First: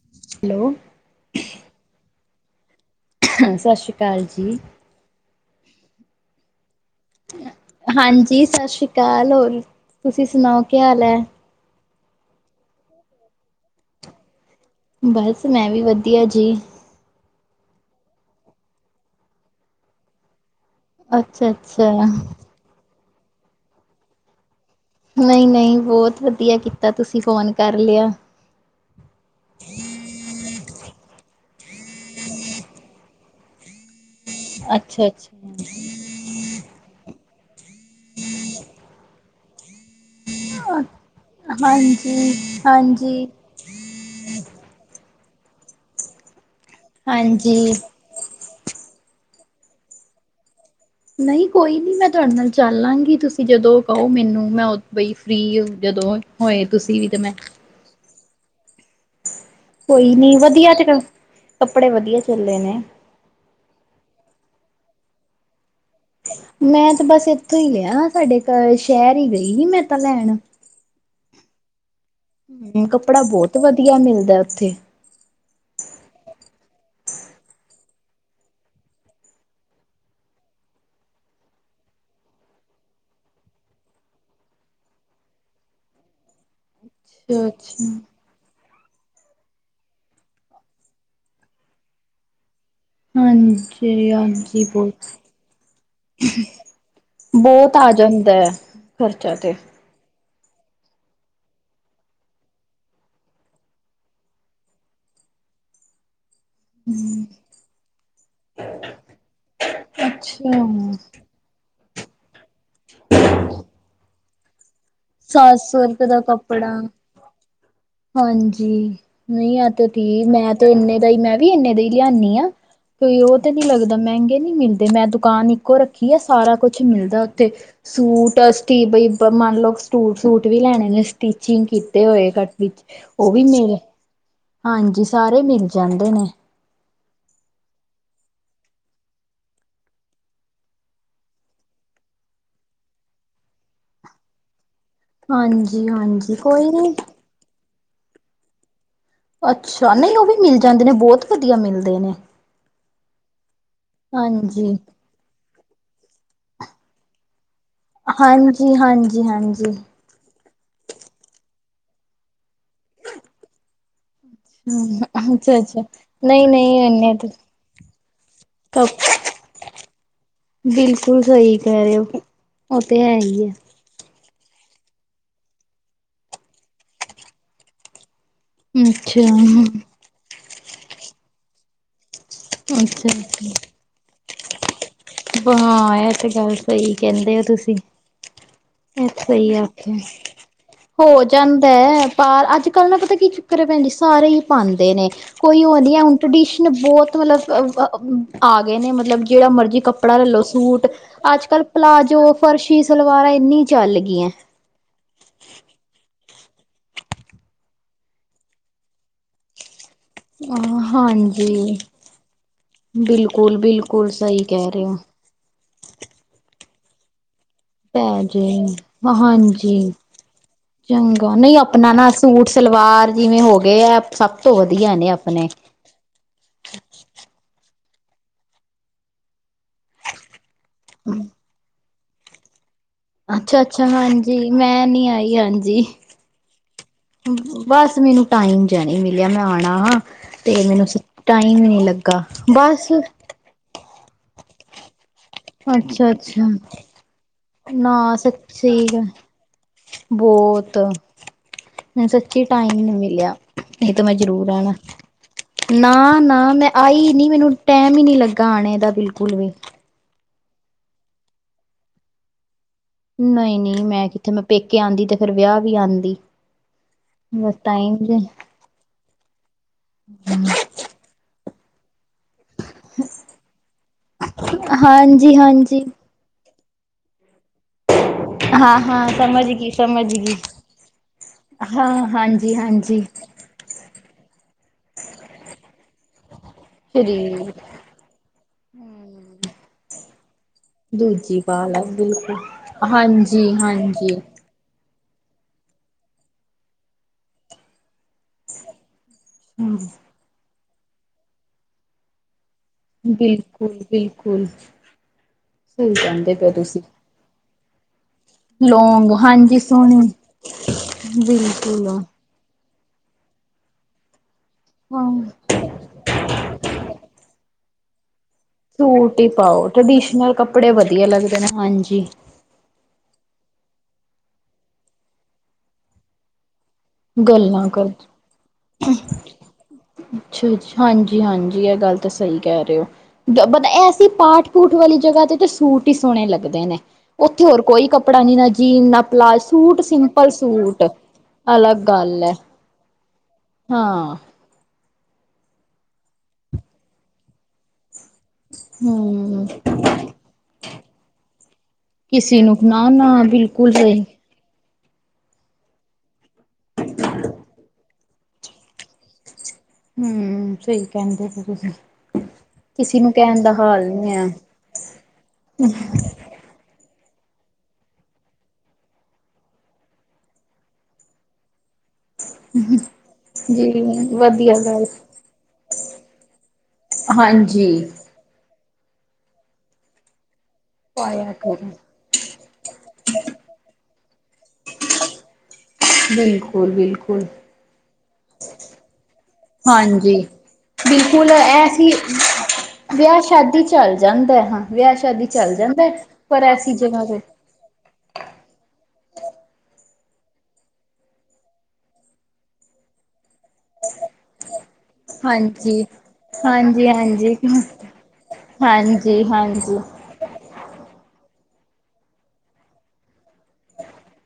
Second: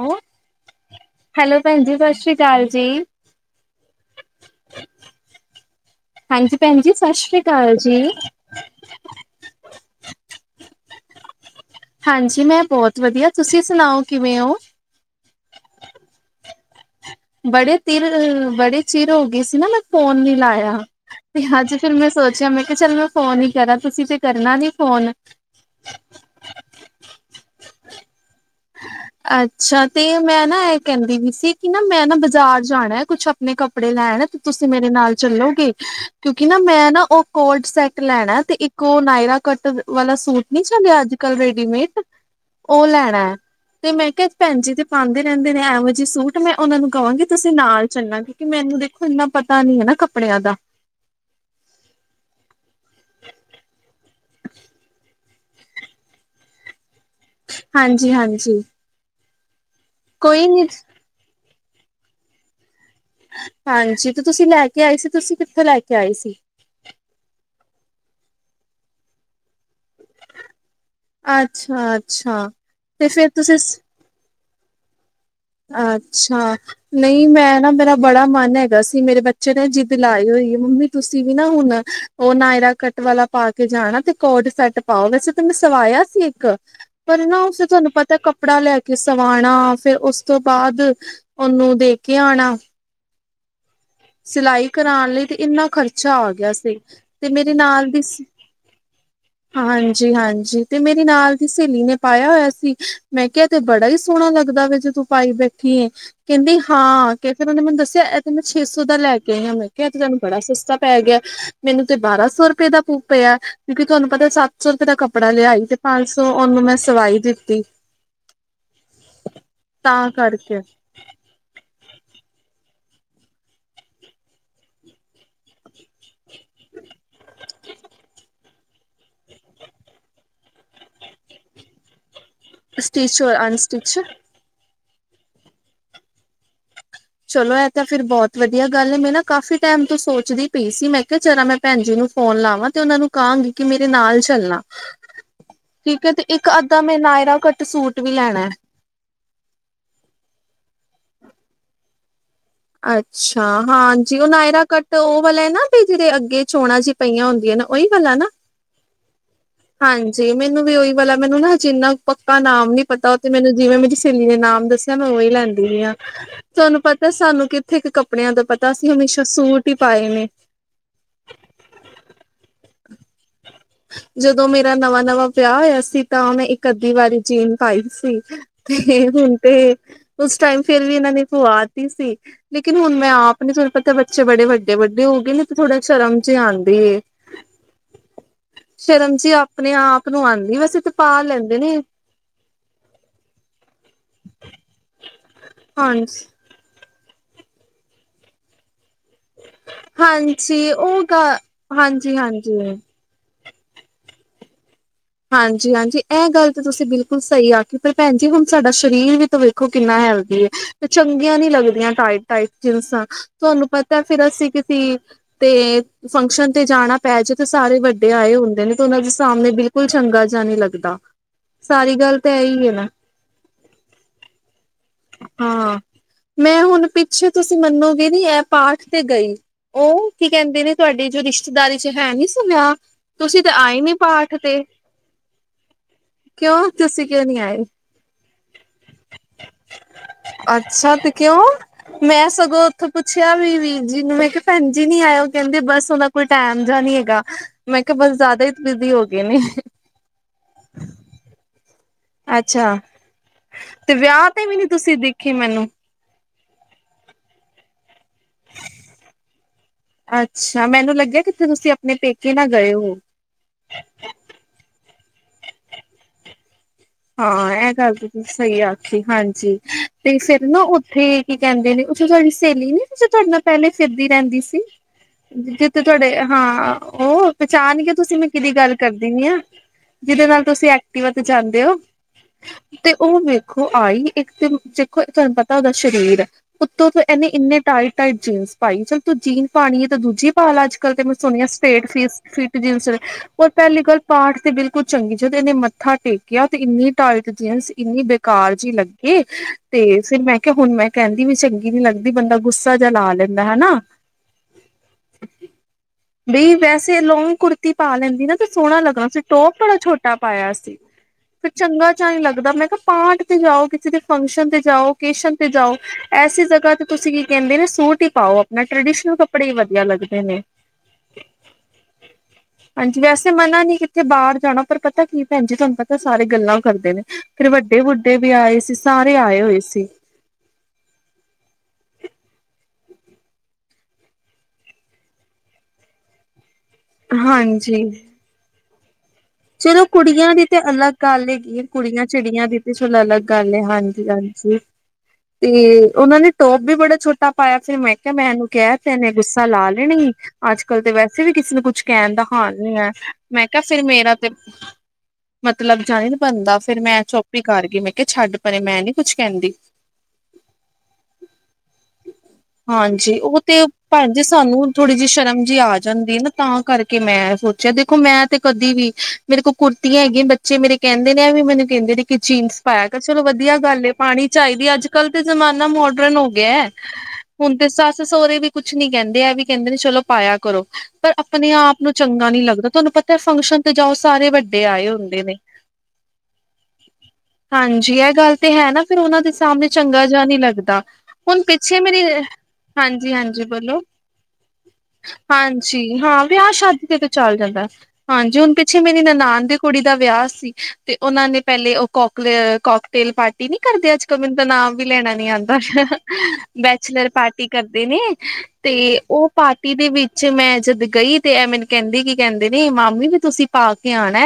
ਹੈਂ। Hello. Hello ਭੈਣ ਜੀ, ਸਤਿ ਸ਼੍ਰੀ ਅਕਾਲ ਜੀ। ਸਤਿ ਸ਼੍ਰੀ ਅਕਾਲ ਜੀ। ਹਾਂਜੀ ਭੈਣ ਜੀ, ਸਤਿ ਸ੍ਰੀ ਅਕਾਲ ਜੀ। ਸਤਿ੍ ਸ਼੍ਰੀ - ਤ ਕਾਲ, ਹੋਰ ਤੁਸੀਂ ਸੁਣਾਓ ਕੀ ਹਾਲ ਹੈ? ਹਾਂਜੀ ਮੈਂ ਬਹੁਤ ਵਧੀਆ, ਤੁਸੀਂ ਸੁਣਾਓ ਕਿਵੇਂ ਹੋ? ਬਸ ਮੈਂ ਵੀ, ਵਧੀਆ ਜੀ। ਬੜੇ ਤਿਰਰ ਬੜੇ ਚਿਰ ਹੋ ਗਏ ਸੀ ਨਾ, ਮੈਂ ਫੋਨ ਨੀ ਲਾਇਆ। ਤੇ ਅੱਛਾ ਅੱਜ ਅੱਛਾ, ਫੇਿਰ ਮੈਂ ਸੋਚਿਆ, ਮੈਂ ਕਿਹਾ ਚੱਲ ਮੈਂ ਫੋਨ ਹੀ ਕਰਾਂ, ਤੁਸੀਂ ਤੇ ਕਰਨਾ ਨੀ। ਫੋਨ। ਨਹੀਂ ਨਹੀਂ, ਬਹੁਤ ਵਧੀਆ ਕੀਤਾ, ਤੁਸੀਂ ਫੋਨ ਕਰ ਲਿਆ। ਅੱਛਾ, ਤੇ ਮੈਂ ਨਾ ਇਹ ਕਹਿੰਦੀ ਵੀ ਸੀ ਕਿ ਨਾ ਮੈਂ ਨਾ ਬਾਜ਼ਾਰ ਜਾਣਾ, ਕੁਛ ਆਪਣੇ ਕੱਪੜੇ ਲੈਣ ਤੁਸੀਂ ਮੇਰੇ ਅੱਛਾ ਨਾਲ ਅੱਛਾ। ਚੱਲੋਗੇ? ਕਿਉਕਿ ਨਾ ਮੈਂ ਨਾ ਉਹ ਕੋਰਡ ਸੈਟ ਲੈਣਾ, ਤੇ ਇੱਕ ਉਹ ਨਾਇਰਾ ਕੱਟ ਵਾਲਾ ਸੁ ਸੂਟ ਨਹੀਂੀ ਚੱਲਿਆ ਅੱਜ ਕੱਲ ਰੈਡੀਮੇਡ, ਹਾਂਜੀ ਉਹ ਹਾਂਜੀ ਲੈਣਾ ਹੈ। ਤੇ ਮੈਂ ਕਿਹਾ ਭੈਣ ਜੀ ਤੇ ਪਾਂਦੇ ਰਹਿੰਦੇ ਨੇ ਐੋ ਜਿਹੀ ਸੂਟ, ਮੈਂ ਉਹਨਾਂ ਨੂੰ ਕਹਾਂਗੀ ਤੁਸੀਂ ਹਾਂਜੀ। ਨਾਲ ਚੱਲਾਂਗੇ। ਕਿ ਮੈਨੂੰ ਦੇਖੋ ਇੰਨਾ ਪਤਾ ਨੀ ਹੈ ਨਾ, ਕੱਪੜਿਆਂ ਦਾ। ਨਹੀਂ ਕੋਈ ਨਹੀਂ, ਮੈਂ ਤੁਹਾਡੇ ਨਾਲ ਚੱਲ ਲਾਂਗੀ, ਤੁਸੀਂ ਜਦੋਂ ਕਹੋ ਮੈਨੂੰ, ਮੈਂ ਉ ਥਈ ਫਰੀ ਜਦੋਂ ਹੋਏ ਤੁਸੀਂ ਵੀ, ਤਾਂ ਮੈਂ ਹਾਂਜੀ ਹਾਂਜੀ। ਕੋਈ ਨੀ ਵਧੀਆ ਤੇ, ਕੱਪੜੇ ਵਧੀਆ ਚੱਲੇ ਨੇ। ਹਾਂਜੀ, ਤੇ ਤੁਸੀਂ ਲੈ ਕੇ ਆਈ ਸੀ, ਤੁਸੀਂ ਕਿੱਥੋਂ ਲੈ ਕੇ ਆਏ ਸੀ? ਮੈਂ ਤੇ ਬਸ ਇੱਥੋਂ ਹੀ ਲਿਆ ਸਾਡੇ ਤਾ, ਸ਼ਹਿਰ ਹੀ ਗਈ ਸੀ ਮੈਂ ਤਾਂ ਲੈਣ। ਅੱਛਾ। ਅੱਛਾ ਹਮ, ਤੇ ਕੱਪੜਾ ਫੇਰ ਬਹੁਤ ਤੁਸੀਂ ਵਧੀਆ ਮਿਲਦਾ ਉੱਥੇ। ਅੱਛਾ। ਨਹੀਂ ਮੈਂ ਨਾ ਮੇਰਾ ਬੜਾ ਮਨ ਹੈਗਾ ਸੀ, ਮੇਰੇ ਬੱਚੇ ਨੇ ਜਿੱਦ ਲਾਈ ਹੋਈ ਮੰਮੀ ਤੁਸੀਂ ਵੀ ਨਾ ਹੁਣ ਉਹ ਨਾਇਰਾ ਕੱਟ ਵਾਲਾ ਪਾ ਕੇ ਜਾਣਾ ਤੇ ਕੋਡ ਸੈੱਟ ਪਾਓ, ਵੈਸੇ ਤਾ ਮੈਂ ਸਵਾਇਆ ਸੀ ਇੱਕ ਪਰ ਨਾ ਉਸੇ ਅੱਛਾ-ਅੱਛਾ ਤੁਹਾਨੂੰ ਪਤਾ ਕੱਪੜਾ ਲੈ ਕੇ ਸਵਾਉਣਾ, ਫਿਰ ਉਸ ਉਸ ਤੋਂ ਬਾਅਦ, ਉਨੂੰ ਦੇ ਕੇ ਆਨਾਂ ਹਾਂਜੀ। ਸਿਲਾਈ ਕਰਾਉਣ ਲਈ ਤੇ ਇੰਨਾ ਖ਼ਰਚਾ ਆ ਗਿਆ ਸੀ, ਤੇ ਮੇਰੇ ਬਹੁਤ ਆ ਨਾਲ ਵੀ ਜਾਂਦਾ ਹੈ ਖਰਚਾ ਤੇ ਹਾਂਜੀ, ਹਾਂਜੀ। ਤੇ ਮੇਰੀ ਨਾਲ ਦੀ ਸਹੇਲੀ ਨੇ ਪਾਇਆ ਹੋਇਆ ਸੀ, ਮੈਂ ਕਿਹਾ ਤੇ ਬੜਾ ਹੀ ਸੋਹਣਾ ਲੱਗਦਾ ਵੇ ਜੇ ਤੂੰ ਪਾਈ ਬੈਠੀ ਹੈਂ। ਕਹਿੰਦੀ ਹਾਂ ਫੇਰ ਤੇ ਓਨੇ ਮੈਨੂੰ ਦੱਸਿਆ, ਇਹ ਤੇ ਮੈਂ ਛੇ ਸੌ ਦਾ ਲੈ ਕੇ ਆਈ ਆਾਂ, ਮੈਂ ਕੇ ਆ ਏ ਤੇ ਤੈਨੂੰ ਬੜਾ ਅੱਛਾ। ਸਸਤਾ ਪੈ ਗੇਆ। ਮੈਨੂੰ ਤੇ ਬਾਰਾਂ ਸੌ ਰੁਪਏ ਦਾ ਪੂ ਪਿਆ, ਕਿਉਂਕਿ ਤੁਹਾਨੂੰ ਪਤਾ ਸੱਤ ਸੌ ਰੁਪਏ ਦਾ ਕੱ ਕੱਪੜਾ, ਸੱਤ ਲਿਆਈ ਤੇ ਰੁਪਏ ਪੰਜ ਦਾ -ਸੌ ਓਹਨੂੰ ਮੈਂ ਕੱਪੜਾ ਸਵਾਈ ਦਿੱਤੀ। ਹਾਂਜੀ, ਨਈ ਆ ਤੇ ਤਾਂ ਠੀਕ, ਮੈਂ ਕਰਕੇ ਤੇ ਇੰਨੇ ਦਾ ਈ, ਮੈਂ ਵੀ ਇੰਨੇ ਦਾ ਲਿਆਣੀ ਆ। ਕੋਈ ਓਹ ਤੇ ਨੀ ਲੱਗਦਾ, ਮੈਂਗੇ ਨੀ ਮਿਲਦੇ, ਮੈਂ ਦੁਕਾਨ ਇੱਕੋ ਰੱਖੀ ਕੀ ਆ, ਸਾਰਾ ਕੁਛ ਮਿਲਦਾ ਓਥੇ ਸੂਟ ਕੀ ਬਈ ਮੰਨ ਲੋ ਸੂਟ -ਸੂਟ ਵੀ ਲੈਣੇ ਨੇ ਸਟਿਚਿੰਗ ਕੀਤੇ ਹੋਏ ਕ ਵਿੱਚ ਸਟਿਚ ਓਹ ਔਰ ਵੀ ਨੇ ਅਨਸਟਿਚ ਹਾਂਜੀ, ਸਾਰੇ ਮਿਲ ਜਾਂਦੇ ਨੇ, ਚਲੋ ਏ ਤਾਂ ਫੇਿਰ ਬੋਤ ਵੱਧੀਆ ਗੱਲ ਏ, ਮੈਂ ਨਾ ਕਾਫ਼ੀ ਟਾਈਮ ਤੋਂ ਸੋਚਦੀ ਪਈ ਸੀ ਮੈਂ, ਕੇ ਚਲਾ ਮੈਂ ਭੈਣ ਜੀ, ਨੂੰ ਫੋਨ ਲਾਵਾਂ, ਤੇ ਓਨਾਂ ਨੂੰ ਕਹਾਂਗੀ ਕਿ ਮੇਰੇ ਨਾਲ ਚੱਲਣਾ, ਠੀਕ ਏ, ਤੇ ਹਾਂਜੀ-ਹਾਂਜੀ ਇੱਕ ਕੋਈ ਅੱਧਾ ਨੀ ਮੈਂ ਨਾਇਰਾ ਕੱਟ ਸੂਟ ਵੀ ਲੈਣਾ, ਅੱਛਾ, ਨਈ, ਓਹ ਵੀ ਮਿਲ ਜਾਂਦੇ ਨੇ, ਬੋਤ ਵੱਧੀਆ ਮਿਲਦੇ ਨੇ। ਅੱਛਾ, ਹਾਂਜੀ, ਓਹ ਨਾਇਰਾ ਹਾਂਜੀ, ਕੱਟ ਉਹ ਵਾਲਾ ਹੈਣਾ ਵੀ ਜਿਹੜੇ ਅੱਗੇ ਚੋਣਾਂ ਜੇਹੀ ਪਈਆਂ ਹੁੰਦੀਆਂ ਨ ਓਹੀ ਵਾਲਾਂ ਹਨਾ, ਹਾਂਜੀ, ਹਾਂਜੀ, ਹਾਂਜੀ। ਜੀ, ਮੈਨੂੰ ਵੀ ਓਹੀ ਵਾਲਾ, ਮੈਨੂੰ ਨਾ ਜੀ ਇੰਨਾ ਪੱਕਾ ਨਾਮ ਨੀ ਪਤਾ, ਓਹ ਤੇ ਮੈਨੂੰ ਜਿਵੇਂ ਮੇਰੀ ਸੇਲੀ ਨੇ ਨਾਮ ਦੱਸਿਆ, ਹੂੰ ਮੈਂ ਓਹੀ ਲੈਂਦੀ ਅੱਛਾ-ਅੱਛਾ ਵਿ ਆ ਤੁਹਾਨੂੰ ਨਹੀਂ-ਨਹੀਂ ਪਤਾ ਇੰਨੇ ਤੇ ਸਾਨੂੰ ਕਿਤੇ ਕੱਪੜਿਆਂ ਦਾ ਪਤਾ ਸੀ, ਹਮੇਸ਼ਾ ਸੂਟ ਈ ਪਾਏ ਨੇ। ਬਿਲਕੁਲ ਸਹੀ ਕੈਹ ਰਹੇ ਹੋ, ਉਹ ਤੇ ਹੈ ਈ ਆ। ਜਦੋਂ ਮੇਰਾ ਨਵਾਂ -ਨਵਾਂ ਵਿਆਹ ਹੋਇਆ ਸੀ, ਤਾਂ ਮੈਂ ਇੱਕ ਅੱਧੀ ਵਾਰੀ ਜੀਨ ਪਾਈ ਸੀ। ਤੇ ਫੇਰ ਹੁਣ ਤੇ, ਅੱਛਾ ਉਸ ਟਾਈਮ ਫਿਰ ਵੀ ਇਨਾ ਨੇ ਪਵਾਤੀ ਸੀ, ਲੇਕਿਨ ਹੁਣ ਅੱਛਾ ਮੈਂ ਆਪ ਨੀ ਪਤਾ ਬ ਬੱਚੇ ਬੜੇ ਵੱਡੇ- ਵੱਡੇ ਹੋ ਗਏ ਨੇ, ਥੋੜੀ ਸ਼ਰਮ ਜੇਈ ਆਂਦੀ ਏ, ਮਿਲਦੇ ਹੋ ਤੁਸੀਂ। ਇਹ ਸ਼ਰਮ ਜੀ ਸਹੀ ਆਪਣੇ- ਆਖਿਆ। ਆਪ ਨੂੰ ਆਦੀ। ਹੋ ਜਾਂਦਾ ਬਾਰ ਅੱਜ -ਕੱਲ੍ਹ ਨਾ ਪਤਾ ਕੀ ਚੱਕਰ ਭੈਣ ਜੀ ਸਾਰੇ ਹੀ ਪਾਂਦੇ ਨੇ। ਕੋਈ ਓਹ ਨੀ ਏ, ਹੁਣ ਹਾਂਜੀ। ਟ੍ਰਡੀਸ਼ਨ ਬਹੁਤ ਮਤਲਬ ਆ ਗਏ ਨੇ, ਮਤਲਬ ਜੇਹੜਾ ਮਰਜ਼ੀ ਕੱਪੜਾ ਲੈਲੋ ਹਾਂਜੀ ਸੂਟ ਉਹ ਗ ਅੱਜ -ਕੱਲ ਪਲਾਜ਼ੋ, ਹਾਂਜੀ-ਹਾਂਜੀ। ਫਰਸ਼ੀ ਸਲਵਾਰਾਂ ਏਨੀ ਚੱਲ ਗਈਆਂ। ਹਾਂਜੀ -ਹਾਂਜੀ ਏ ਗੱਲ ਤਾਂ ਤੁਸੀਂ ਬਿਲਕੁਲ ਸਹੀ ਆਖੀ, ਪਰ ਭੈਣ ਜੀ ਹੁਣ ਸਾਡਾ ਸਰੀਰ ਵੀ ਤਾਂ ਵੇਖੋ ਕਿੰਨਾ ਹੈਲਦੀ, ਤੇ ਫੇਰ ਚੰਗੀਆਂ ਨੀ ਹਾਂਜੀ ਲੱਗਦੀਆਂ ਟਾਈਟ -ਟਾਈਟ ਜਿਨਾ ਬਿਲਕੁਲ ਤੁਹਾਨੂੰ ਪਤਾ ਬਿਲਕੁਲ ਫੇਰ ਸਹੀ ਅਸੀਂ ਕਹਿ ਰਹੇ ਹੋ। ਕਦੀ, ਤੇ ਫੰਕਸ਼ਨ ਤੇ ਜਾਣਾ ਪੈ ਜੇ ਤੇ ਸਾਰੇ ਵੱਡੇ ਆਏ ਹੁੰਦੇ ਨੇ, ਤੇ ਓਹਨਾਂ ਦੇ ਸਾਹਮਣੇ ਬਿਲਕੁਲ ਤੇ ਚੰਗਾ ਜਾ ਨੀ ਲੱਗਦਾ ਚੰਗਾ ਨਈ ਆਪਣਾ ਸਾਰੀ ਨਾ ਗੱਲ ਤਾਂ ਸੂਟ ਇਹੀ ਹੈ ਨਾ ਸਲਵਾਰ ਜਿਵੇਂ ਹੋ ਗਏ ਆ, ਸਭ ਤੋਂ ਵੱਧੀਆ ਨੇ ਅਪਣੇ। ਹਾਂ ਮੈਂ ਹੁਣ ਪਿੱਛੇ ਤੁਸੀਂ ਮੰਨੋਗੇ ਨਹੀਂ ਮੈਂ ਪਾਠ ਤੇ ਗਈ, ਉਹ ਕੀ ਕੈਂਦੇ ਨੇ, ਤੁਹਾਡੀ ਜੋ ਰਿਸ਼ਤੇਦਾਰੀ 'ਚ ਹੈ ਨੀ ਸੀ, ਵਿਆਹ ਤੁਸੀਂ ਤਾਂ ਅੱਛਾ ਆਏ -ਅੱਛਾ ਨੀ ਹਾਂਜੀ ਮੈਂ ਨੀ ਆਈ ਹਾਂਜੀ। ਕਿਓ ਤੁਸੀਂ ਕਿਓ ਨੀ ਆਏ? ਤੇ ਮੈਨੂੰ ਟਾਈਮ ਜਿਆ ਨਈ ਮਿਲਿਆ, ਮੈਂ ਆਉਣਾ ਵਾ, ਅੱਛਾ ਤੇ ਕਿਉਂ ਮੈਂ ਸਗੋਂ ਬਸ ਓਥੋਂ ਪੁੱਛਿਆ ਵੀ ਵੀਰ ਜੀ ਨੂੰ ਮੈਂ ਕਿਹਾ ਭੈਣ ਜੀ ਨੀ ਆਏ ਕੈਂਦੇ ਬੱਸ ਅੱਛਾ ਓਨਾਂ ਕੋਲ ਅੱਛਾ ਟਾਈਮ ਜੇਆ ਨਹੀਂ ਹੈਗਾ, ਮੈਂ ਕਿਹਾ ਬਸ ਜ਼ਾਦਾ ਈ ਬਿਜ਼ੀ ਹੋ ਗਏ ਨੇ। ਬੋਤ ਮੈਨੂੰ ਸੱਚੀ ਅੱਛਾ। ਟਾਈਮ ਨਹੀਂ ਮਿਲਿਆ, ਤੇ ਨਹੀਂ ਤਾਂ ਮੈਂ ਵਿਆਹ ਤੇ ਜ਼ਰੂਰ ਵੀ ਨੀ ਆਣਾ ਤੁਸੀਂ ਦੇਖੇ ਮੈਨੂੰ ਨਾ- ਨਾ ਮੈਂ। ਆਈ ਨਈ, ਮੈਨੂੰ ਟਾਈਮ ਈ ਨਈ ਲੱਗਾ ਆਣੇ ਦਾ ਬਿਲਕੁਲ ਵੀ, ਅੱਛਾ, ਮੈਨੂੰ ਲੱਗੇਆ ਕਿੱਤੇ ਤੁਸੀਂ ਆਪਣੇ ਪੇਕੇ ਨਾ ਗਏ ਹੋ। ਨਹੀਂ -ਨਹੀਂ ਮੈਂ ਕਿੱਥੇ ਮੈਂ ਪੇਕੇ ਆਂਦੀ ਤੇ ਫੇਰ ਵਿਆਹ ਵੀ ਆਂਦੀ। ਹਾਂ ਏ ਗੱਲ ਤਾਂ ਤੁਸੀਂ ਸਹੀ ਆਖੀ ਹਾਂਜੀ, ਤੇ ਫੇਰ ਨਾ ਉੱਥੇ ਕੀ ਕੈਂਦੇ ਨੇ ਜੋ ਤੁਹਾਡੀ ਸਹੇਲੀ ਨੀ ਸੀ ਜੋ ਤੁਹਾਡੇ ਨਾਲ ਪਹਿਲੇ ਫਿਰਦੀ ਰਹਿੰਦੀ ਸੀ ਹਾਂਜੀ ਹਾਂਜੀ ਜਿੱਥੇ ਤੁਹਾਡੇ ਹਾਂ। ਉਹ। ਪਹਿਚਾਣ ਗਏ ਤੁਸੀਂ ਮੈਂ ਕਿਹਦੀ ਗੱਲ ਹਾਂ ਹਾਂ ਕਰਦੀ ਆ ਸਮਝ ਗਈ ਸਮਝ ਜਿਹਦੇ ਨਾਲ ਤੁਸੀਂ ਐਕਟਿਵਾ ਤੇ ਜਾਂਦੇ ਹੋ। ਉਹ ਹਾਂਜੀ ਹਾਂ। ਤੇ ਉਹ ਵੇਖੋ ਆਈ ਇੱਕ ਤੇ ਦੇਖੋ ਤੁਹਾਨੂੰ ਪਤਾ ਉਹਦਾ ਸਰੀਰ। ਉੱਤੋਂ ਫੇਰ ਇਹਨੇ ਸ਼ਰੀਰ ਇਨੇ ਟਾਈਟ ਟਾਈਟ ਜੀਨਸ ਪਾਈ ਚੱਲ ਤੂੰ ਜੀਨਸ ਪਾਉਣੀ ਹੈ ਤਾਂ ਦੂਜੀ ਪਾ ਲਾ ਅੱਜ ਅੱਜ ਕੱਲ ਤੇ ਮੈਂ ਦੂਜੀ ਸੁਣਿਆ ਵਾਲ ਆ ਸਟੇਟ ਬਿਲਕੁਲ ਫਿਟ ਜੀਨਸ ਹਾਂਜੀ ਔਰ ਪਹਿਲੀ ਗੱਲ ਹਾਂਜੀ ਪਾਠ ਤੇ ਗਈ। ਕੁਝ ਚੰਗੀ ਜਦ ਇਹਨੇ ਮੱਥਾ ਟੇਕਿਆ ਤੇ ਇੰਨੀ ਟਾਈਟ ਜੀਨਸ ਇੰਨੀ ਬੇਕਾਰ ਜਿਹੀ ਲ ਲੱਗੇ ਤੇ ਫਿਰ ਮੈਂ ਕਿਹਾ ਹੁਣ ਮੈਂ ਕਹਿੰਦੀ ਵੀ ਚੰਗੀ ਨੀ ਲੱਗਦੀ ਬੰਦਾ ਗੁ ਜਾ ਲਾ ਲੈਂਦਾ ਹਨਾ ਬਿਲਕੁਲ ਬਿਲਕੁਲ ਸਹੀ ਕਹਿੰਦੇ ਪਏ ਵੀ ਤੁਸੀਂ ਵੈਸੇ ਲੋਂਗ ਕੁਰ ਕੁੜਤੀ ਪਾ ਲੈਂਦੀ ਨਾ ਫੇਰ ਸੋਹਣਾ ਲੱਗਣਾ ਲੌਂਗ ਸੀ ਟੋਪ ਹਾਂਜੀ ਬੜਾ ਸੋਹਣੀ ਛੋਟਾ ਪਾਇਆ ਸੀ। ਫਿਰ ਬਿਲਕੁਲ ਚੰਗਾ ਜਿਹਾ ਨਹੀਂ ਲੱਗਦਾ ਮੈਂ ਕਿਹਾ ਪਾਠ ਤੇ ਜਾਓ ਕਿਸੇ ਦੇ ਫੰਕਸ਼ਨ। ਤੇ ਜਾਓ, ਹਾਂ ਉਕੇਸ਼ਨ ਤੇ ਜਾਓ, ਐਸੀ ਜਗ੍ਹਾ ਤੇ ਤੁਸੀਂ ਕੀ ਕਹਿੰਦੇ ਨੇ ਸੂਟ ਹੀ ਪਾਓ। ਆਪਣਾ ਟ੍ਰਡੀਸ਼ਨਲ ਸੂਟ ਹੀ ਕੱਪੜੇ ਪਾਓ ਵਧੀਆ ਲੱਗਦੇ ਟ੍ਰਡੀਸ਼ਨਲ ਨੇ ਕੱਪੜੇ ਵਧੀਆ ਲੱਗਦੇ ਨੇ ਹਾਂਜੀ। ਹਾਂਜੀ ਵੈਸੇ ਮਨਾ ਨੀ ਕਿੱਤੇ ਬਾਹਰ ਜਾਣਾ ਪਰ ਪਤਾ ਕੀ ਭੈਣ ਜੀ ਤੁਹਾਨੂੰ ਪਤਾ ਸਾਰੇ ਗੱਲਾਂ ਕਰਦੇ ਨੇ। ਫਿਰ ਗੱਲਾਂ ਵੱਡੇ ਕਰ ਬੁੱਡੇ ਵੀ ਆਏ ਸੀ, ਸਾਰੇ ਆਏ ਹੋਏ ਸੀ। ਅੱਛਾ ਹਾਂਜੀ ਹਾਂਜੀ ਇਹ ਗੱਲ ਤਾਂ ਸਹੀ ਕਹਿ ਰਹੇ ਹੋ। ਪਤਾ ਐਸੀ ਪਾਠ ਪੂਠ ਵਾਲੀ ਜਗ੍ਹਾ ਤੇ ਤਾਂ ਸੂਟ ਹੀ ਸੋਹਣੇ ਲੱਗਦੇ ਨੇ। ਉੱਥੇ ਹੋਰ ਹਾਂਜੀ ਕੋਈ ਕੱਪੜਾ ਨੀ ਨਾ ਜੀਨ, ਨਾ ਪਲਾਜੋ, ਸੂਟ ਚਲੋ ਸਿੰਪਲ ਕੁੜੀਆਂ ਦੀ ਤੇ ਸੂਟ। ਅਲੱਗ ਗੱਲ ਹੈ। ਵੀ ਚਲੋ ਅਲੱਗ ਗੱਲ ਏ ਹਾਂਜੀ ਹਾਂ ਹਾਂਜੀ। ਤੇ ਉਹਨਾਂ ਨੇ ਟੋਪ ਵੀ ਬੜਾ ਛੋਟਾ ਪਾਇਆ ਸੀ ਮੈ ਮੈਂ ਕਿਹਾ ਮੈਂ ਇਹਨੂੰ ਕਹਿ ਦਿੱਤਾ ਤੇ ਇੰਨੇ ਗੁੱਸਾ ਹਮ ਲਾ ਲੈਣਾ। ਅੱਜ ਕੱਲ ਤੇ ਵੈਸੇ ਵੀ ਕਿਸੇ ਨੂੰ ਕੁਝ ਕਹਿਣ ਦਾ ਕਿਸੇ ਨੂੰ ਹਾਲ ਨਹੀਂ ਨਾ ਹੈ ਨਾ ਮੈਂ ਕਿਹਾ ਬਿਲਕੁਲ ਫੇਰ ਸਹੀ ਮੇਰਾ। ਤੇ ਮਤਲਬ ਜਾਈਜ਼ ਬਣਦਾ ਫੇਰ ਮੈਂ ਚੁੱਪ ਈ ਕਰ ਗਈ ਮੈਂ ਕਿਹਾ ਛੱਡ। ਪਰੇ ਮੈਂ ਨੀ ਕੁੱਛ ਕਹਿੰਦੀ। ਹੂੰ ਸਹੀ ਕਹਿੰਦੇ ਪਏ ਤੁਸੀਂ। ਕਿਸੇ ਨੂੰ ਹਾਂਜੀ ਉਹ ਕਹਿਣ ਦਾ ਤੇ ਹਾਲ ਭੈਣ ਨੀ ਜੀ ਹੈ ਸਾਨੂੰ ਥੋੜ੍ਹੀ ਜਿਹੀ ਸ਼ਰਮ ਜਿਹੀ ਆ ਜਾਂਦੀ ਨਾ ਤਾਂ ਕਰਕੇ ਮੈਂ ਸੋਚਿਆ ਦੇਖੋ ਮੈਂ ਤੇ ਕਦੀ ਵੀ ਮੇਰੇ ਕੋਲ ਕੁੜਤੀਆਂ ਹੈਗੀਆਂ ਬੱਚੇ ਮੇਰੇ ਕਹਿੰਦੇ ਨੇ ਇਹ ਵੀ ਮੈਨੂੰ ਕਹਿੰਦੇ ਨੇ ਕਿ ਚੀਨਸ ਪਾਇਆ ਕਰ ਚਲੋ ਵਧੀਆ ਜੀ ਗੱਲ ਏ ਪਾਨੀ ਵਧੀਆ ਚਾਈਦੀ ਗੱਲ ਅੱਜ ਕੱਲ ਤੇ ਜ਼ਮਾਨਾ ਮੋਡਰਨ ਹੋ ਗਿਆ ਹੈ। ਹੁਣ ਹਾਂਜੀ ਤੇ ਸੱਸ ਸਹੁਰੇ ਵੀ ਕੁਛ ਨੀ ਕਹਿੰਦੇ ਆ ਵੀ ਕਹਿੰਦੇ ਨੇ ਚਲੋ ਪਾਇਆ ਕਰੋ ਪਰ ਪਾਇਆ ਆਪਣੇ ਕਰੋ ਆਪ ਨੂੰ ਚੰਗਾ ਨੀ ਲੱਗਦਾ ਤੁਹਾਨੂੰ ਪਤਾ ਫੰਕਸ਼ਨ ਤੇ ਜਾਓ ਸਾਰੇ ਵੱਡੇ ਆਏ ਹੁੰਦੇ ਨੇ। ਬਿਲਕੁਲ ਬਿਲਕੁਲ ਹਾਂਜੀ ਇਹ ਗੱਲ ਤੇ ਹੈ ਨਾ ਫਿਰ ਉਹਨਾਂ ਦੇ ਸਾਹਮਣੇ ਚੰਗਾ ਹਾਂਜੀ ਜਿਹਾ ਨਹੀਂ ਲੱਗਦਾ ਬਿਲਕੁਲ ਹੁਣ ਪਿੱਛੇ ਐਸੀ ਮੇਰੀ ਹਾਂਜੀ ਵਿਆਹ ਹਾਂਜੀ ਸ਼ਾਦੀ ਬੋਲੋ ਚੱਲ ਜਾਂਦਾ ਹਾਂ ਵਿਆਹ ਸ਼ਾਦੀ ਚੱਲ ਹਾਂਜੀ ਜਾਂਦਾ ਹਾਂ ਪਰ ਵਿਆਹ ਐਸੀ ਸ਼ਾਦੀ ਤੇ ਜਗ੍ਹਾ ਤਾਂ ਚੱਲ ਜਾਂਦਾ ਹਾਂਜੀ ਹੁਣ ਪਿੱਛੇ ਮੇਰੀ ਨਨਾਨ ਦੀ ਕੁੜੀ ਦਾ ਵਿਆਹ ਸੀ ਤੇ ਉਹਨਾਂ ਨੇ ਪਹਿਲੇ ਉਹ ਕੋਕਲੇ ਕੋਕ ਟੇਲ ਪਾਰਟੀ ਨੀ ਕਰਦੇ ਅੱਜ ਕੱਲ ਮੈਨੂੰ ਤਾਂ ਨਾਮ ਵੀ ਲੈਣਾ ਨੀ ਆਉਂਦਾ ਪਿਆ ਹਾਂਜੀ ਹਾਂਜੀ ਬੈਚਲਰ ਹਾਂਜੀ ਪਾਰਟੀ ਕਰਦੇ ਨੇ ਤੇ ਹਾਂਜੀ ਉਹ ਪਾਰਟੀ ਹਾਂਜੀ ਦੇ ਵਿੱਚ ਦੇ ਵਿੱਚ ਮੈਂ ਜਦ ਗਈ ਤੇ ਇਹ ਮੈਨੂੰ ਕਹਿੰਦੀ ਕੀ ਕਹਿੰਦੇ ਨੇ ਮਾਮੀ ਵੀ ਤੁਸੀਂ ਪਾ ਕੇ ਆਉਣਾ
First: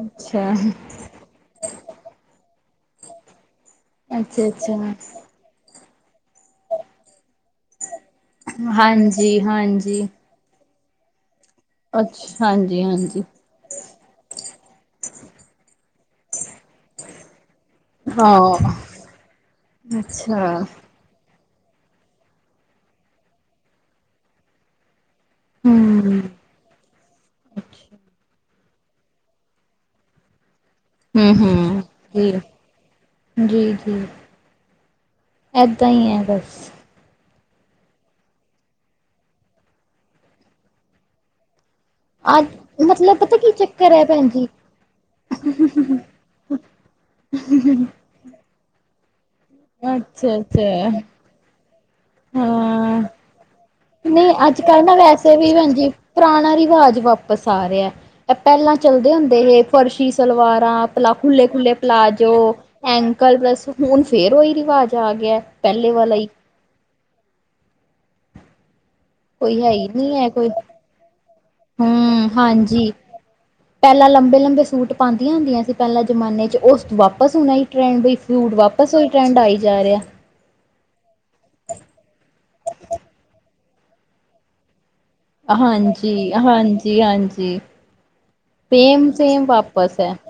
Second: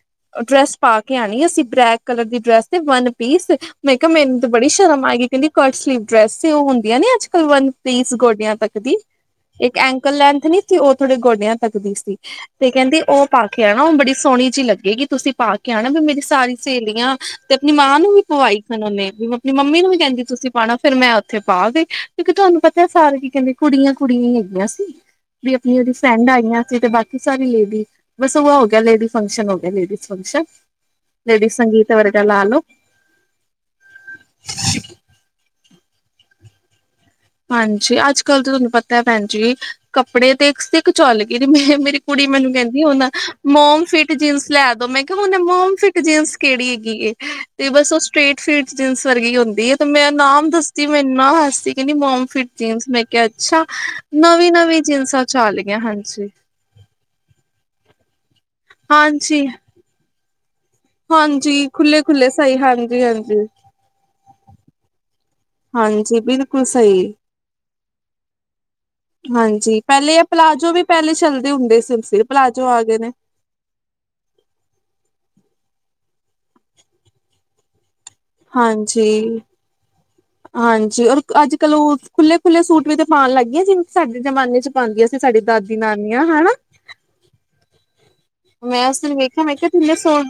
ਅੱਛਾ ਡਰੈੱਸ ਪਾ ਕੇ ਕੇ ਆਣੀ ਅਸੀਂ ਬਲੈਕ ਕਲਰ ਦੀ ਡਰੈਸ ਤੇ ਵੰਨ ਪੀਸ ਮੈਂ ਕਿਹਾ ਮੈਨੂੰ ਤੇ ਅੱਛਾ ਬੜੀ ਸ਼ਰਮ ਆਏਗੀ ਕਹਿੰਦੀ ਕੱਟ ਸਲੀਵ ਡਰੈਸ ਸੀ ਉਹ ਹੁੰਦੀਆਂ ਨੇ ਅੱਜ ਕੱਲ੍ਹ ਵਨ ਪੀਸ ਗੋਡ ਗੋਡਿਆਂ ਤੱਕ ਅੱਛਾ ਦੀ ਹਾਂਜੀ ਇੱਕ ਹਾਂਜੀ ਐਂਕਲ ਲੈਂਥ ਨੀ ਸੀ ਉਹ ਥੋੜੇ ਗੋਡਿਆਂ ਤੱਕ ਦੀ ਸੀ ਅੱਛਾ ਤੇ ਹਾਂਜੀ ਕਹਿੰਦੀ ਹਾਂਜੀ ਉਹ ਪਾ ਕੇ ਆਨਾ ਓ ਬੜੀ ਸੋਨੀ ਜੀ ਲੱਗੇਗੀ ਤੁਸੀਂ ਪਾ ਕੇ ਆਨਾ ਵੀ ਮੇਰੀ ਸਾਰੀ ਸੇਲੀਆਂ ਤੇ ਆਪਨੀ ਮਾਂ ਨੂੰ ਵੀ ਹਾਂ ਪਵਾਈ ਸਨ ਓਨੇ ਵੀ ਆਪਨੀ ਮੰਮੀ ਨੂੰ ਵੀ ਕੈਂਦੀ ਅੱਛਾ ਤੁਸੀਂ ਪਾਨਾ ਫਿਰ ਮੈਂ ਓਥੇ ਪਾ ਗੇ ਕਿਓਂਕਿ ਤੁਆਨੂੰ ਪਤਾ ਸਾਰੇ ਕੀ ਕੈਂਦੇ ਕੁੜੀਆਂ-ਕੁੜੀਆਂ ਈ ਹੈਗੀਆਂ ਸੀ। ਵੀ ਆਪਨੀ ਹਮ ਓਦੀ ਫਰੈਂਡ ਆਈਆਂ ਸੀ ਤੇ ਬਾਕੀ ਸਾਰੀ ਲੇਡੀ ਬਸ ਓਹ ਹੋ ਗੇਆ ਲੇਡੀ ਫੰਕਸ਼ਨ ਹੋ ਗੇਆ ਲੇਡੀਜ਼ ਫੰਕਸ਼ਨ। ਲੇਡੀਜ਼ ਹੂੰ-ਹੂੰ, ਸੰਗੀਤ ਵਰਗਾ ਲਾ ਲੋ ਜੀ-ਜੀ-ਜੀ ਐਦਾਂ ਈ ਐ ਬਸ। ਹਾਂਜੀ ਅੱਜ-ਕੱਲ ਤਾਂ ਤਾਨੂੰ ਪਤੈ ਭੈਨ ਜੀ ਕੱਪੜੇ ਤੇ ਸਿੱਖ ਚੁਅੱਲ ਗਏ ਮੈਂ ਮੇਰੀ ਕੁੜੀ ਅੱਜ ਮੈਨੂੰ ਕੈਂਦੀ ਹੁਨ ਮਤਲਬ ਪਤਾ ਕੀ ਮੋਮ ਚੱਕਰ ਹੈ ਫਿਟ ਭੈਣ ਜੀ ਜੀਨਸ ਲੈ ਦੋ ਮੈਂ ਕਿਆ ਹੁਨ ਮੋਮ ਫਿਟ ਜੀਨਸ ਕੇੜੀ ਹੈਗੀ ਏ। ਤੇ ਬਸ ਓ ਸਟ੍ਰੇਟ ਫਿਟ ਜੀਨਸ ਵਰਗੀ ਹੁੰਦੀ ਏ ਤੇ ਮੈਂ ਅੱਛਾ ਨਾਮ ਦੱਸਦੀ ਅੱਛਾ ਮੈ ਏਨਾ ਹੱਸੀ- ਕੈਂਦੀ ਮੋਮ ਫਿਟ ਜੀਨਸ ਮੈਂ ਕਿਆ ਅੱਛਾ ਨਈਂ ਨਵੀਂ ਅੱਜ ਨਵੀਂ ਕੱਲ ਨਾ ਜੀਨਸਾਂ ਵੈਸੇ ਵੀ ਚੱਲ ਗਈਆਂ ਹਾਂਜੀ ਪੁਰਾ ਨਾ ਰਿਵਾਜ ਵਾਪਸ ਆ ਰਿਆ, ਐਹ ਪੈਲਾਂ ਚੱਲਦੇ ਹੁੰਦੇ ਹਾਂਜੀ ਸੀ ਫਰਸ਼ੀ ਸਲਵਾਰਾਂ ਪੈਲਾ ਹਾਂਜੀ ਖੁੱਲੇ-ਖੁੱਲੇ ਖੁੱਲੇ ਖੁੱਲੇ ਪਲਾਜ਼ੋ ਸਹੀ ਹਾਂਜੀ ਐਂਕਲ ਹਾਂਜੀ ਬਲੱਸ ਹੁਨ ਫੇਰ ਓਈ ਰਿਵਾਜ ਆ ਗੇਆ ਪੈਲੇ ਵਾਲਾ ਈ। ਹੁਨ ਸਈ ਏ। ਕੋਈ ਹੈ ਹਾਂਜੀ ਹੀ ਨਹੀਂ ਪੈਲੇ ਆ ਹੈ ਕੋਈ ਪਲਾਜੋ ਵੀ ਪੈਲੇ ਚੱਲਦੇ ਹੁੰਦੇ ਸਿਲਸੀਰ ਪਲਾਜ਼ੋ ਆ ਗਏ ਨੇ। ਪੈਲਾਂ ਲੰਬੇ-ਲੰਬੇ ਸੂਟ ਪਾਂਦੀਆਂ ਹੁੰਦੀਆਂ ਸੀ ਪੈਲਾਂ ਜਮਾਨੇ ਚ ਓਸ ਵਾਪਸ ਹੋਨਾ ਈ ਟ੍ਰੈਂਡ ਵੀ। ਸੂਟ ਵਾਪਸ ਓਈ ਹਾਂਜੀ ਟਰੈਂਡ ਆਈ ਜਾ ਰਿਐ। ਹਾਂਜੀ ਔਰ ਅੱਜ-ਕੱਲ ਓ ਖੁੱਲੇ-ਖੁੱਲੇ ਸੂਟ ਵੀ ਤਾਂ ਪਾਨ ਲਾਗੀਆਂ ਸੀ ਸਾਡੇ ਜ਼ਮਾਨੇ ਚ। ਪਾਂਦੀਆਂ ਸੀ ਸਾਡੀ ਦਾਦੀ ਨਾਨੀਆਂ ਹਾਂਜੀ ਹਨਾ। ਹਾਂਜੀ ਹਾਂਜੀ ਮੈਂ ਸੇਮ ਉਸਨੂੰ ਵੇਖੇਆ ਸੇਮ ਮੈਂ ਕਿਆ ਤਿੰਨੇ ਵਾਪਸ ਹੈ ਸੌ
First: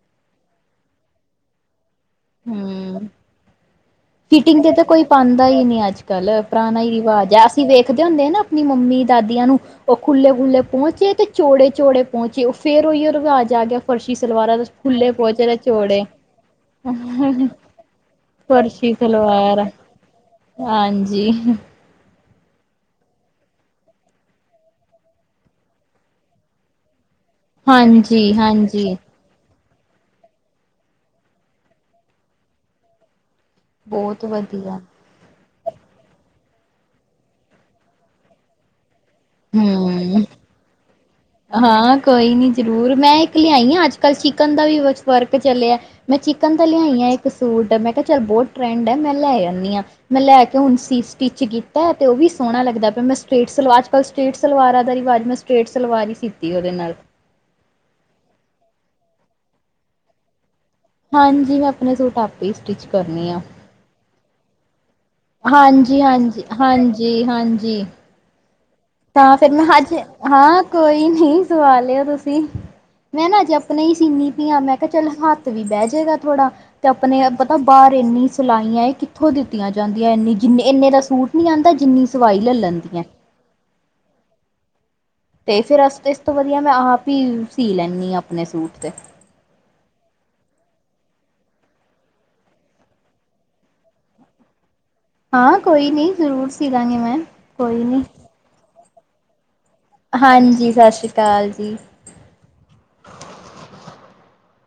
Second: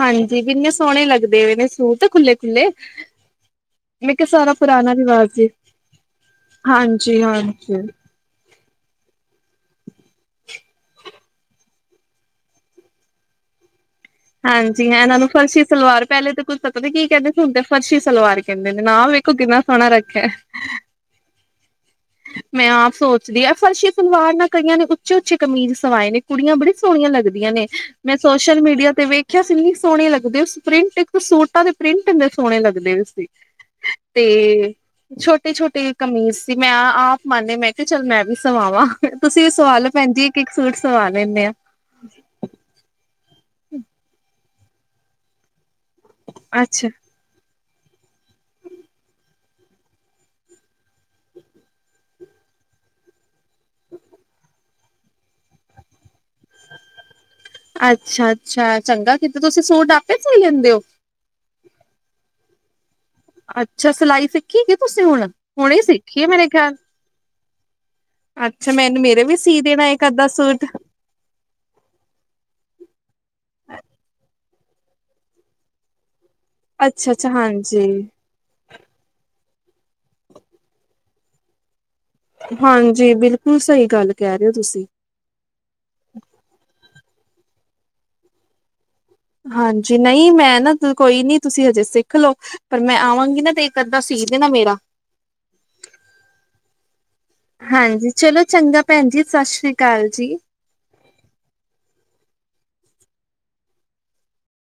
ਹਾਂਜੀ ਵੀ ਇੰਨੇ ਸੋਨੇ ਲੱਗਦੇ ਵੇ ਨੇ ਸੂਟ ਖੁੱਲੇ-ਖੁੱਲੇ ਹੂੰ ਫਿਟਿੰਗ ਤੇ ਤਾਂ ਕੋਈ ਰਿਵਾਜ ਪਾਂਦਾ ਜੀ ਈ ਨਈ ਅੱਜ-ਕੱਲ ਪੁਰਾਨਾ ਈ ਹਾਂਜੀ ਰਿਵਾਜ ਐ ਅਸੀਂ ਹਾਂਜੀ ਵੇਖਦੇ ਹੁੰਦੇ ਆਂ ਨਾ- ਆਪਨੀ ਮੰਮੀ ਦਾਦੀਆਂ ਨੂੰ। ਓ ਖੁੱਲੇ-ਖੁੱਲੇ ਪੋਂਚੇ ਤੇ ਚੋੜੇ-ਚੋੜੇ ਪੋਂਚੇ ਓ ਫੇਰ ਓਈਓ ਰਵਾਜ ਆ ਗੇਆ। ਫਰਸ਼ੀ ਸਲਵਾਰਾਂ ਦੇ ਹਾਂਜੀ ਹਾਂ ਖੁੱਲੇ ਇਹਨਾਂ ਨੂੰ ਪੋਂਚੇ ਨੇ ਫਰਸ਼ੀ ਚੌੜੇ, ਸਲਵਾਰ ਪਹਿਲੇ ਤਾਂ ਕੁੱਝ ਪਤਾ ਨੀ ਕੀ ਕਹਿੰਦੇ ਸੀ ਹੁਣ ਤੇ ਫਰਸ਼ੀ ਸਲਵਾਰ ਕਹਿੰਦੇ ਨੇ ਫਰਸ਼ੀ ਨਾ ਵੇਖੋ ਕਿੰਨਾ ਸਲਵਾਰ, ਸੋਹਣਾ ਰੱਖਿਆ ਹਾਂਜੀ। ਮੈਂ ਆਪ ਸੋਚਦੀ ਆ ਫਰਸ਼ੀ ਸਲਵਾਰ ਨਾਲ ਕਈਆਂ ਨੇ ਉੱਚੇ-ਉੱਚੇ ਕਮੀਜ਼ ਸਵਾਏ ਨੇ। ਕੁੜੀਆਂ ਬੜੀ ਸੋਨੀਆਂ ਲੱਗਦੀਆਂ ਨੇ, ਮੈਂ ਹਾਂਜੀ ਸੋਸ਼ਲ ਮੀਡੀਆ ਹਾਂਜੀ ਤੇ ਵੇਖ ਵੇਖੇਆ ਸੀ ਇੰਨੀ ਸੋਨੇ ਲੱਗਦੇ ਉਸ ਪ੍ਰਿੰਟ ਇੱਕ ਤਾਂ ਸੂਟਾਂ ਦੇ ਪ੍ਰਿੰਟ ਇੰਨੇ ਸੋਨੇ ਲੱਗਦੇ ਵੇ ਸੀ। ਤੇ ਬਹੁਤ ਵਧੀਆ ਛੋਟੇ-ਛੋਟੇ ਕਮੀਜ਼ ਸੀ। ਮੈਂ ਆਪ ਮੰਨ ਲੇਆ ਮੈਂ ਕਿਆ ਚੱਲ ਮੈਂ ਵੀ ਸਵਾਵਾਂ ਤੁਸੀਂ ਵੀ ਸਵਾਲੋ ਭੈਨਜੀ ਹਮ ਇੱਕ-ਇੱਕ ਸੂਟ ਸਵਾ ਲੈਨੇ ਆ। ਹਾਂ ਕੋਈ ਨੀ ਜ਼ਰੂਰ ਮੈਂ ਇੱਕ ਲਿਆਈ ਆ ਅੱਜ-ਕੱਲ ਚਿਕਨ ਦਾ ਵੀ ਵਰਕ ਚੱਲੇਆ। ਮੈਂ ਚਿਕਨ ਦਾ ਅੱਛਾ ਲਿਆਈ ਆਂ ਇੱਕ ਸੂਟ ਮੈਂ ਕਿਆ ਚੱਲ ਬੋਤ ਟਰੈਂਡ ਐ ਮੈਂ ਲੈ ਆਨੀ ਆਂ। ਮੈਂ ਲੈ ਕੇ ਹੁਨ ਸੀ ਸਟਿਚ ਕੀਤਾ ਤੇ ਓ ਵੀ ਸੋਨਾ ਲੱਗਦਾ ਪੇਆ ਮੈਂ ਸਟਰੇਟ ਸਲਵਾਰ ਅੱਜ-ਕੱਲ੍ਹ ਸਟੇਟ ਸਲਵਾਰਾਂ ਦਾ ਰਿਵਾਜ਼ ਮੈਂ ਸਟਰੇਟ ਸਲਵਾਰ ਈ ਸੀਤੀ ਐ ਓਦੇ ਨਾਲ। ਅੱਛਾ-ਅੱਛਾ ਚੰਗਾ ਕੀਤਾ ਤੁਸੀਂ ਸੂਟ ਆਪੇ ਸੀਅ ਲੀਂਦੇ ਓ। ਹਾਂਜੀ ਮੈਂ ਆਪਨੇ ਸੂਟ ਆਪੇ ਈ ਸਟਿਚ ਕਰਨੀ ਆਂ। ਅੱਛਾ ਸਲਾਈ ਸਿੱਖੀਗੀ ਤੁਸੀਂ ਹੁਨ ਹਾਂਜੀ-ਹਾਂਜੀ, ਹਾਂਜੀ-ਹਾਂਜੀ। ਅੱਛਾ ਮੈਨੂੰ ਵੀ ਮੇਰੇ ਤਾਂ ਫੇਰ ਸੀ ਮੈਂ ਦੇਣਾ ਅੱਜ ਇੱਕ ਅੱਧਾ ਸੂਟ ਹਾਂ ਕੋਈ ਨੀ ਸਵਾ ਲਿਓ ਤੁਸੀਂ। ਮੈਂ ਨਾ ਅਜੇ ਆਪਨੇ ਈ ਸੀਨੀ ਪਈ ਆਂ ਮੈਂ ਕਿਆ ਚੱਲ ਹੱਥ ਵੀ ਬੈ ਜੇਗਾ ਥੋੜਾ। 'ਤੇ ਆਪਣੇ ਅੱਛਾ-ਅੱਛਾ ਪਤਾ ਹਾਂਜੀ, ਬਾਹਰ ਏਨੀ ਸਲਾਈਆਂ ਇਹ ਕੀ ਕਿਥੋਂ ਦਿੱਤੀਆਂ ਜਾਂਦੀਆਂ ਇੰਨੀ ਜਿੰਨੇ ਏਨੇ ਦਾ ਸੂਟ ਨੀ ਆਂਦਾ ਜਿੰਨੀ ਸਵਾਈ ਲੈ ਲੈਂਦੀਆਂ ਹਾਂਜੀ ਬਿਲਕੁੱਲ ਸਈ ਗੱਲ ਕਹਿ ਰੇ ਓ ਤੁਸੀਂ। 'ਤੇ ਫਿਰ ਅਸ ਇਸ ਤੋਂ ਵਧੀਆ ਮੈਂ ਆਪ ਈ ਸੀ ਲੈਂਨੀ ਆ ਆਪਣੇ ਸੂਟ 'ਤੇ। ਹਾਂਜੀ ਨਈ ਮੈਂ ਨਾ ਤੇ ਕੋਈ ਨੀ ਤੁਸੀਂ ਹਜੇ ਸਿੱਖ ਲੋ। ਪਰ ਮੈਂ ਆਵਾਂਗੀ ਨਾ 'ਤੇ ਇੱਕ ਅੱਧਾ ਸੀ ਦੇ ਨਾ ਮੇਰਾ। ਹਾਂ ਕੋਈ ਨੀ ਜ਼ਰੂਰ ਸੀ ਦਾਂਗ਼ੀ ਮੈਂ ਕੋਈ ਨੀ। ਹਾਂਜੀ ਚਲੋ ਚੰਗਾ ਭੈਣ ਜੀ ਸਤਿ ਸ਼੍ਰੀ ਹਾਂਜੀ ਸਤਿ ਸ਼੍ਰੀ ਅਕਾਲ ਜੀ।